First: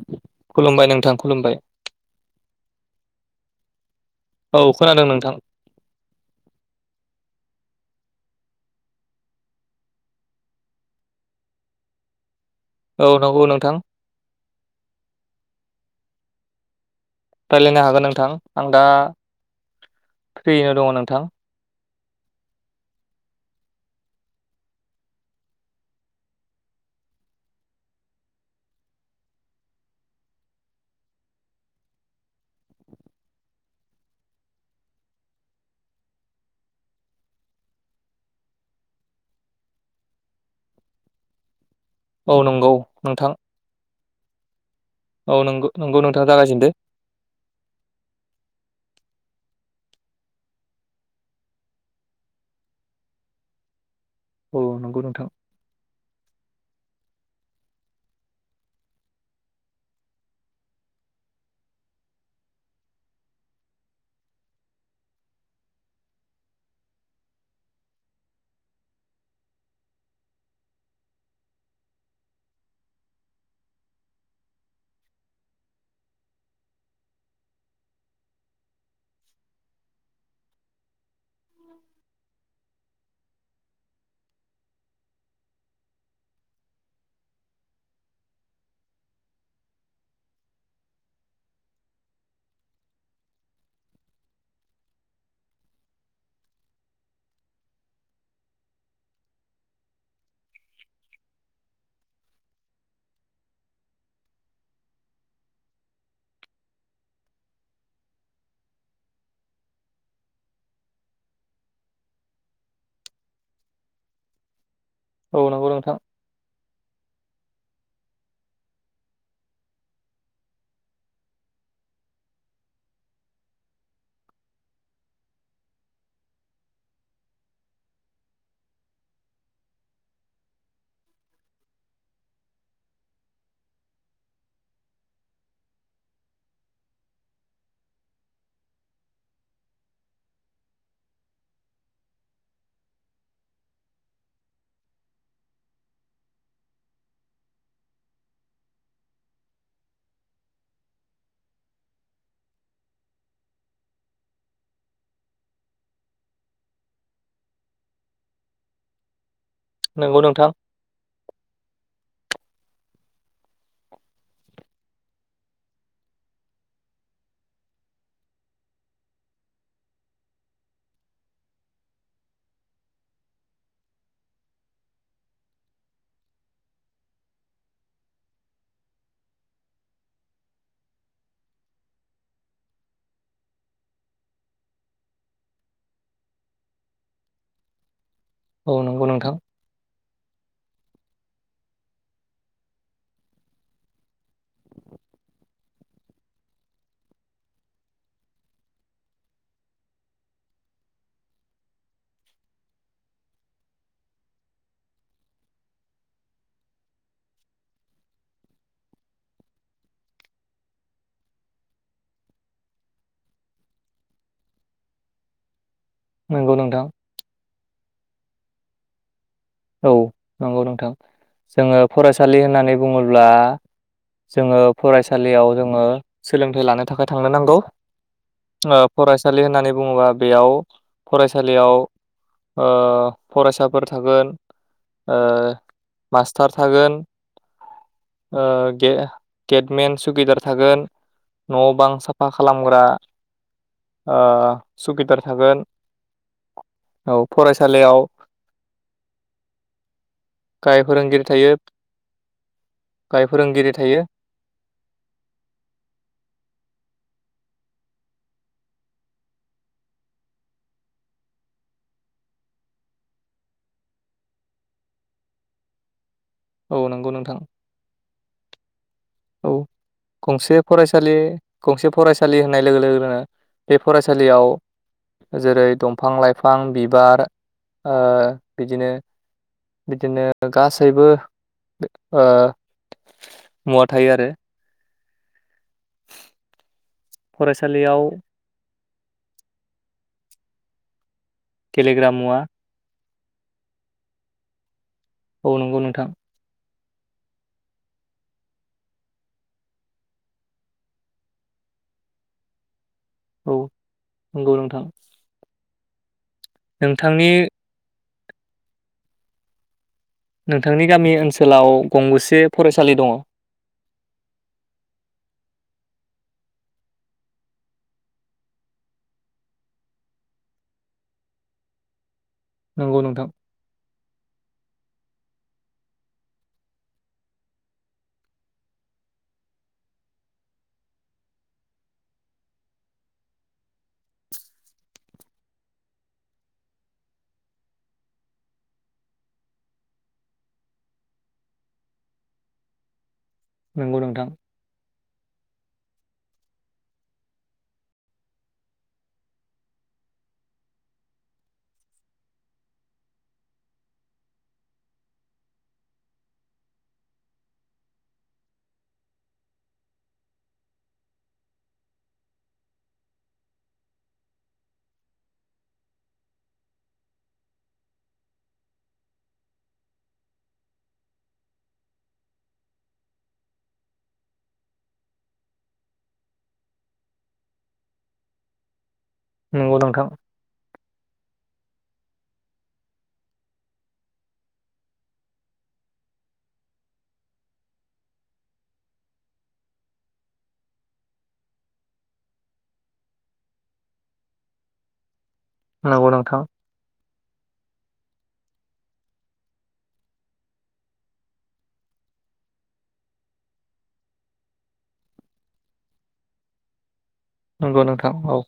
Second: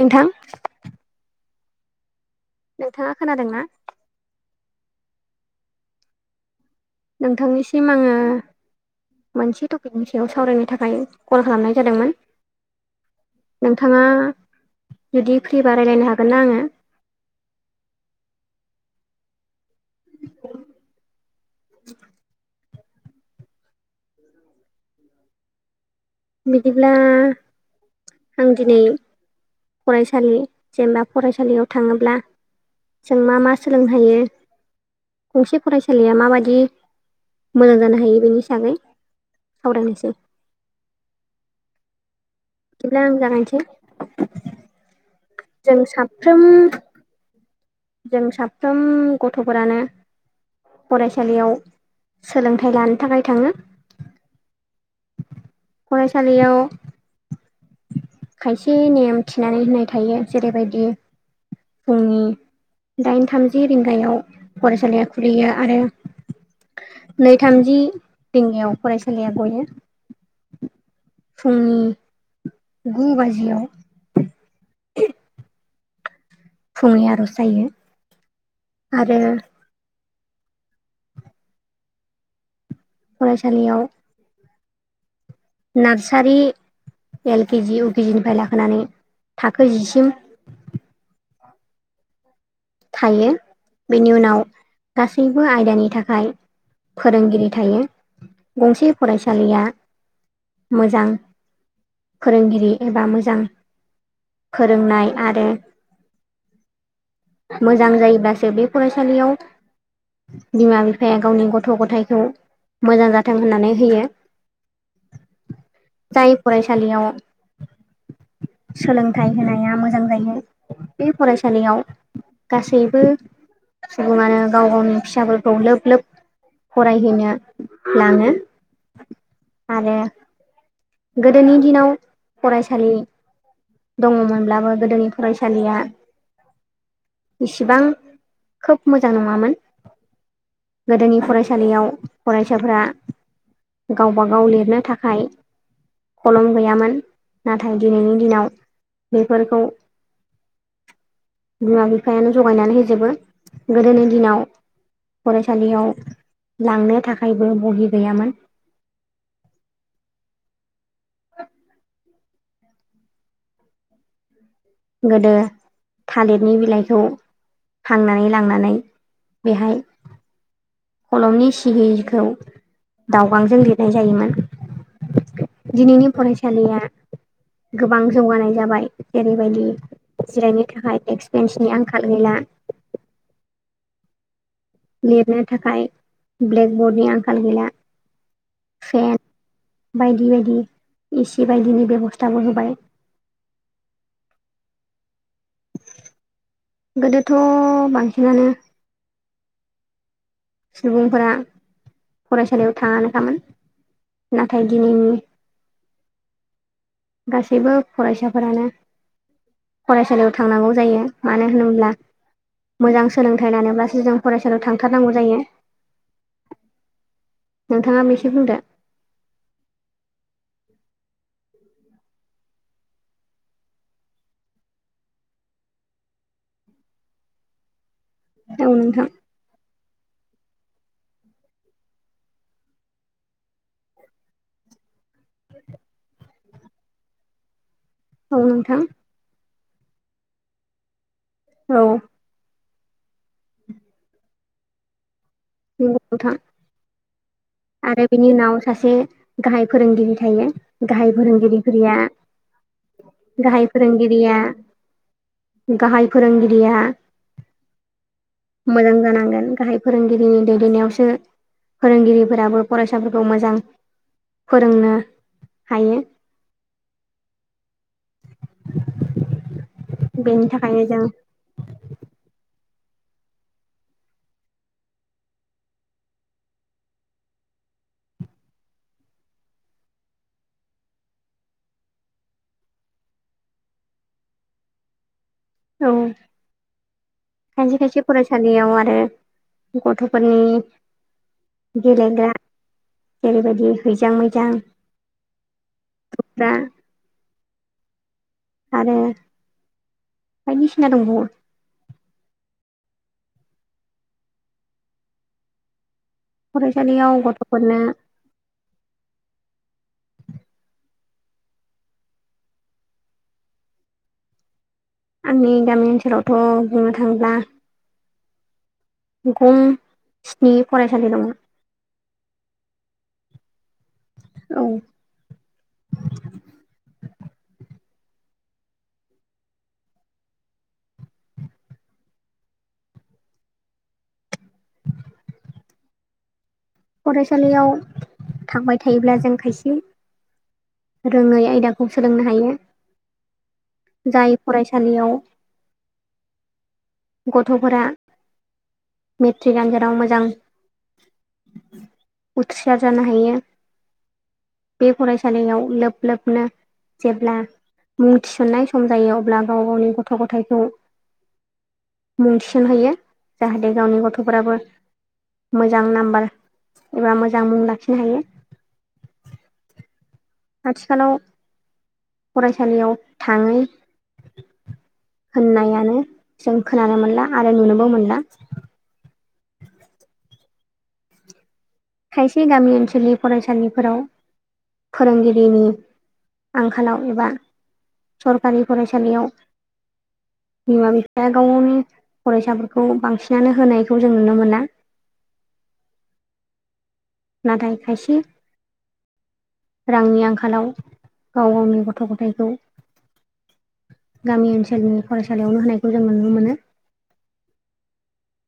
नोंथां खुलुमबाय नोंथां खुलुमबाय नोंथाङा खोनादोंना? औ खोनादों नोंथां। नोंथांनिसिम आङो मोनसे टपिकनि सायाव सावरायनो थाखाय कल खालामनाय जादोंमोन। औ नंगौ नोंथां नोंथाङा जुदि फ्रिबा रायलायनो हागोन ना आङो? रायलायनो हागोन नोंथां आं दा फ्रियैनो दङ नोंथां। [inaudible] [unintelligible] बिदिब्ला आं दिनै फरायसालि जेनेबा फरायसालियाव थाङोब्ला जों मा मा सोलोंनो हायो गंसे फरायसालिया माबायदि मोजां जानो हायो बेनि हिसाबै सावरायनोसै। औ नंगौ बिदिब्ला आं नोंथां। जागायनोसै औ नंगौ जों नंगौ नोंथाङा साफ्रोम जागायजेनदो जों साफ्रोम गथ'फोरानो फरायसालियाव सोलोंथाइ लानो थाखाय थाङो। औ नंगौ नोंथां फरायसालियाव खायसे नेम थिनानै होननाय थायो जेरैबायदि फुंनि दाइन थामजि रिंगायाव फरायसालिया खुलियो आरो नै थामजि रिंगायाव फरायसालिया गयो। फुंनि गु बाजियाव फुनि आर'जायो, आरो फरायसालियाव नार्सारि एल केजि उकेजि निफ्राय लाखानै थाखो जिसिम थायो बेनि उनाव गासैबो आयदानि थाखाय फोरोंगिरि थायो, गंसे फरायसालिया मोजां फोरोंगिरि एबा मोजां फोरोंनाय आरो मोजां जायोब्लासो बे फरायसालियाव बिमा बिफाया गावनि गथ' गथायखौ मोजां जाथों होननानै होयो। औ नंगौ नोंथां जाय फरायसालियाव [inaudible] सोलोंथाइ होनाया मोजां जायो बे फरायसालियाव गासैबो सुबुङानो गाव गावनि फिसाफोरखौ लोब लोब फरायहैनो लाङो। आरो गोदोनि दिनाव फरायसालि दङमोनब्लाबो गोदोनि फरायसालिया इसिबां खोब मोजां नङामोन। गोदोनि फरायसालियाव फरायसाफोरा गावबा गाव लिरनो थाखाय कलम गैयामोन नाथाय दिनैनि दिनाव बेफोरखौ बिमा बिफायानो जगायनानै होजोबो गोदोनि दिनाव फरायसालियाव लांनो थाखायबो बहि गैयामोन। नोंगौ नोंथां। [inaudible] गोदो थालिरनि बिलाइखौ थांनानै लांनानै बेहाय कलमनि सिहिखौ दावगांजों लिरनाय जायोमोन। दिनैनि फरायसालिया गोबां जौगानाय जाबाय, जेरैबायदि जिरायनो थाखाय देक्स बेन्सनि आंखाल गैला। लिरनो थाखाय ब्लेकबर्डनि आंखाल गैला। औ नंगौ फेन नोंथां बायदि बायदि एसि बायदिनि बेब'स्थाबो होबाय। गोदोथ' बांसिनानो सुबुंफोरा फरायसालियाव थाङानो खामोन नाथाय दिनैनि गासैबो फरायसाफोरानो फरायसालियाव थांनांगौ जायो मानो होनोब्ला मोजां सोलोंथाइ लानोब्लासो जों फरायसालियाव थांथारनांगौ जायो नंगौ नोंथां नोंथाङा एसे बुंदो औ नंगौ नोंथां जोङो फरायसालि होननानै बुङोब्ला जोङो फरायसालियाव जोङो सोलोंथाइ लानो थाखाय थांनो नांगौ औ ओ नोंथां फरायसालि होननानै बुङोबा बेयाव फरायसालियाव ओ फरायसाफोर थागोन ओ मास्टार थागोन। औ ओ नोंथां गेटमेन सुगिदार थागोन न' औ बां साफा खालामग्रा ओ सगिदार थागोन नंगौ नोंथां औ फराय आरो बिनि उनाव सासे गाहाय फोरोंगिरि थायो गाहाय फोरोंगिरि थायो फोरोंगिरिफोराया गाहाय फोरोंगिरि थायो फोरोंगिरिया गाहाय फोरोंगिरिया मोजां जानांगोन गाहाय फोरोंगिरिनि दैदेननायावसो फोरोंगिरि फोराबो फरायसाफोरखौ मोजां फोरोंनो हायो। औ नंगौ नोंथां [inaudible] औ बेनि गंसे थाखायनो जों फरायसालि गंसे फरायसालि होननाय लोगो लोगोनो बे फरायसालियाव जेरै दंफां लाइफां बिबार ओ बिदिनो बिदिनो गासैबो थायो आरो औ खायसे खायसे फरायसालियाव फरायसालियाव आरो गथ'फोरनि गेलेग्रा मुवा जेरैबायदि हैैजां मैजां औ नंगौ नोंथां। आरो बायदिसिना दंबावो औ नंगौ नोंथां फरायसालियाव नोंथांनि गथ'फोरनो नोंथांनि गामि ओनसोलाव गंबेसे फरायसालि दङ आंनि गामि ओनसोलावथ' बुंनो थाङोब्ला गं स्नि फरायसालि दं। नंगौ नोंथां। औ फरायसालियाव थांबाय थायोब्ला जों खायसे रोङै आयदाखौ सोलोंनो हायो नंगौ नोंथां जाय फरायसालियाव [inaudible] गथ'फोरा मेट्रिक आन्जादाव मोजां [inaudible] बे फरायसालियाव लोब लोबनो जेब्ला मुं थिसननाय सम जायो अब्ला गाव गावनि गथ' गथायखौ मुं थिसनहैयो जाहाथे गावनि गथ'फोराबो मोजां नाम्बार एबा मोजां मुं लाखिनो हायो आथिखालाव फरायसालियाव थाङौ होननायानो जों खोनानो मोनला आरो नुनोबो मोनला। नंगौ नोंथां। खायसे गामि ओनसोलनि फरायसालिफोराव। फोरोंगिरिनि आंखालाव एबा सरकारि फरायसालियाव। बिमा बिफाया गाव गावनि फरायसाफोरखौ बांसिनानो होनायखौ जों नुनो मोना। [inaudible] नंगौ नोंथां। नाथाय खायसे। रांनि आंखालाव गाव गावनि गथ' गथायखौ। गामि ओनसोलनि फरायसालियावनो होनायखौ जों नुनो मोनो। नोंगौ नोंथां औ।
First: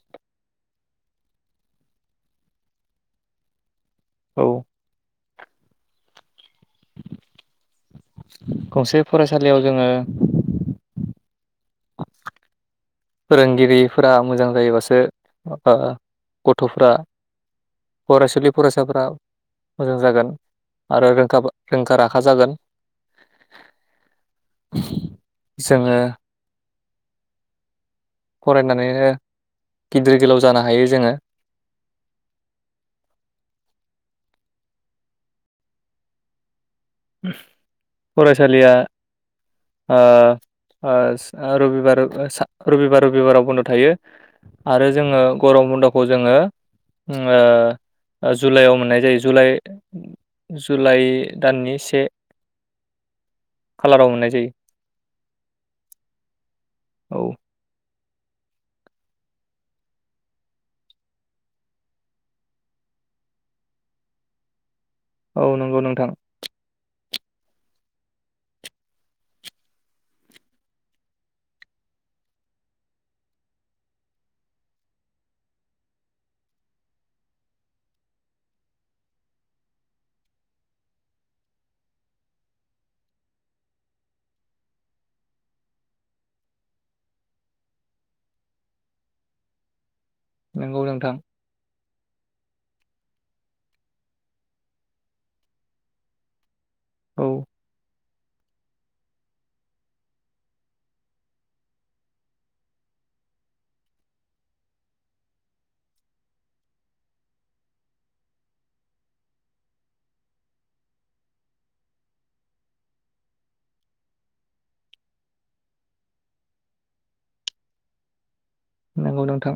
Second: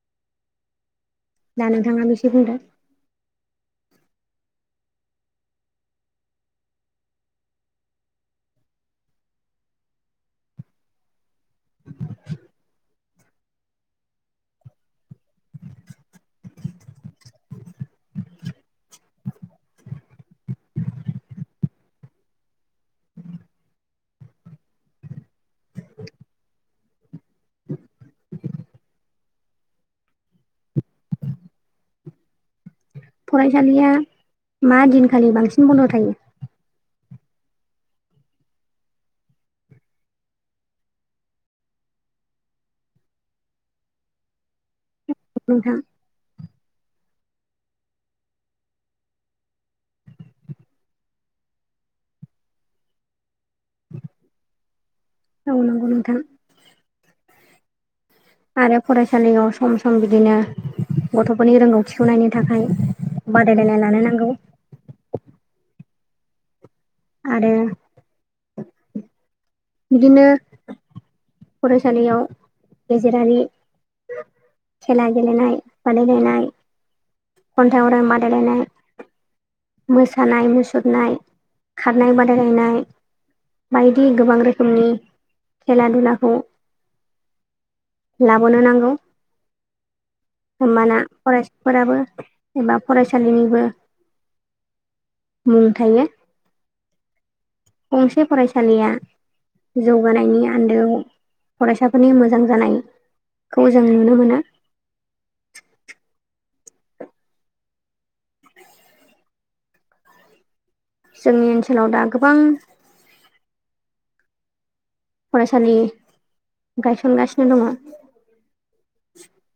दा नोंथाङाबो एसे बुंदो। औ। गंसे फरायसालियाव जोङो। फोरोंगिरिफोरा मोजां जायोबासो ओ गथ'फ्रा। फरायसुलि फरायसाफ्रा। मोजां जागोन आरो रोंखा रोंखा राखा जागोन। जोङो। फरायनानैनो गिदिर गोलाव जानो हायो जोङो। फरायसालिया मा दिनखालि बांसिन बन्द' थायो। फरायसालिया ओ ओ रबिबार रबिबार रबिबाराव बन्द' थायो आरो। जोङो गरम नोंथां बन्दखौ जोङो। ओ जुलाइयाव मोननाय जायो जुलाइ जुलाइ दाननि से। ए कालाराव मोननाय जायो। औ नोंगौ नोंथां। औ आरो फरायसालियाव सम सम बिदिनो। गथ'फोरनि रोंगौथिखौ नायनो थाखाय बादायलायनाय लानो नांगौ। औ नोंगौ नोंथां। आरो। बिदिनो फरायसालियाव गेजेरारि। खेला गेलेनाय बादायलायनाय। कन्थाय आवरायनाय बादायलायनाय। मोसानाय मुसुरनाय खारनाय बादायलायनाय। बायदि गोबां रोखोमनि खेला दुलाखौ। लाबोनो नांगौ नंगौ होमबाना नोंथां फरायसा। फोराबो एबा फरायसालिनिबो। मुं थायो। औ। गंसे फरायसालिया। जौगानायनि आन्दोआव फरायसाफोरनि मोजां जानाय। खौ जों नुनो मोनो। जोंनि ओनसोलाव दा गोबां। फरायसालि गायसनगासिनो दङ। नोंगौ नोंथां।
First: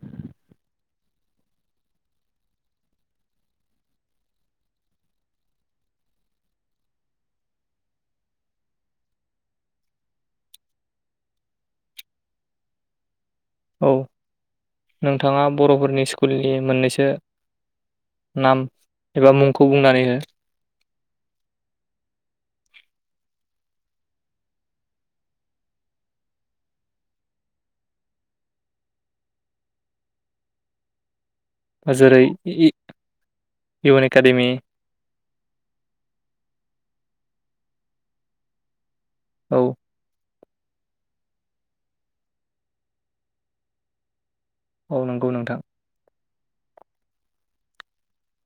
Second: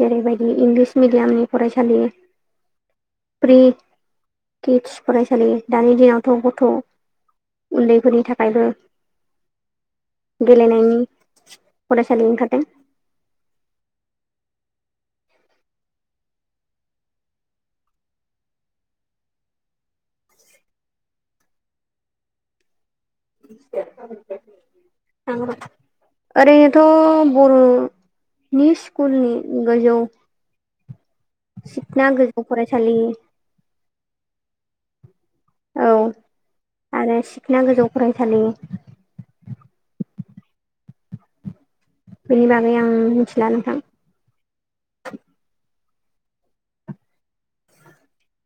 जेरैबायदि इंलिस मेडियामनि फरायसालि। प्रि कितस फरायसालि दानि दिनावथ' गथ'। उन्दैफोरनि थाखायबो। गेलेनायनि फरायसालि ओंखारदों। औ नोंथांङा बर'फोरनि स्कुलनि मोननैसो नाम एबा मुंखौ बुंनानै हो [unintelligible] ओरैनोथ' बर'नि स्कुलनि गोजौ हो सिखना जेरै गोजौ फरायसालि इउएन एकाडेमि औ आरो सिखोन गोजौ फरायसालि औ बेनि बागै आं मिनथिला नोंथां औ नंगौ नोंथां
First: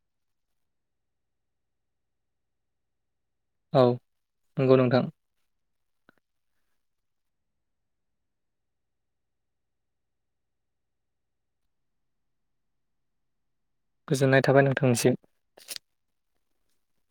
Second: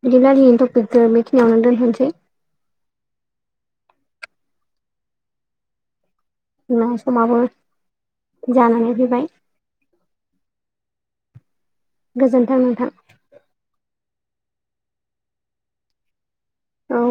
बिब्ला दफ मथिनिांन दोन होनसै औ नंगौ नोंथां। न समाबो जानानै फैबाय गोजोन्थों नोंथां गोजोननाय थाबाय नोंथांनिसि औ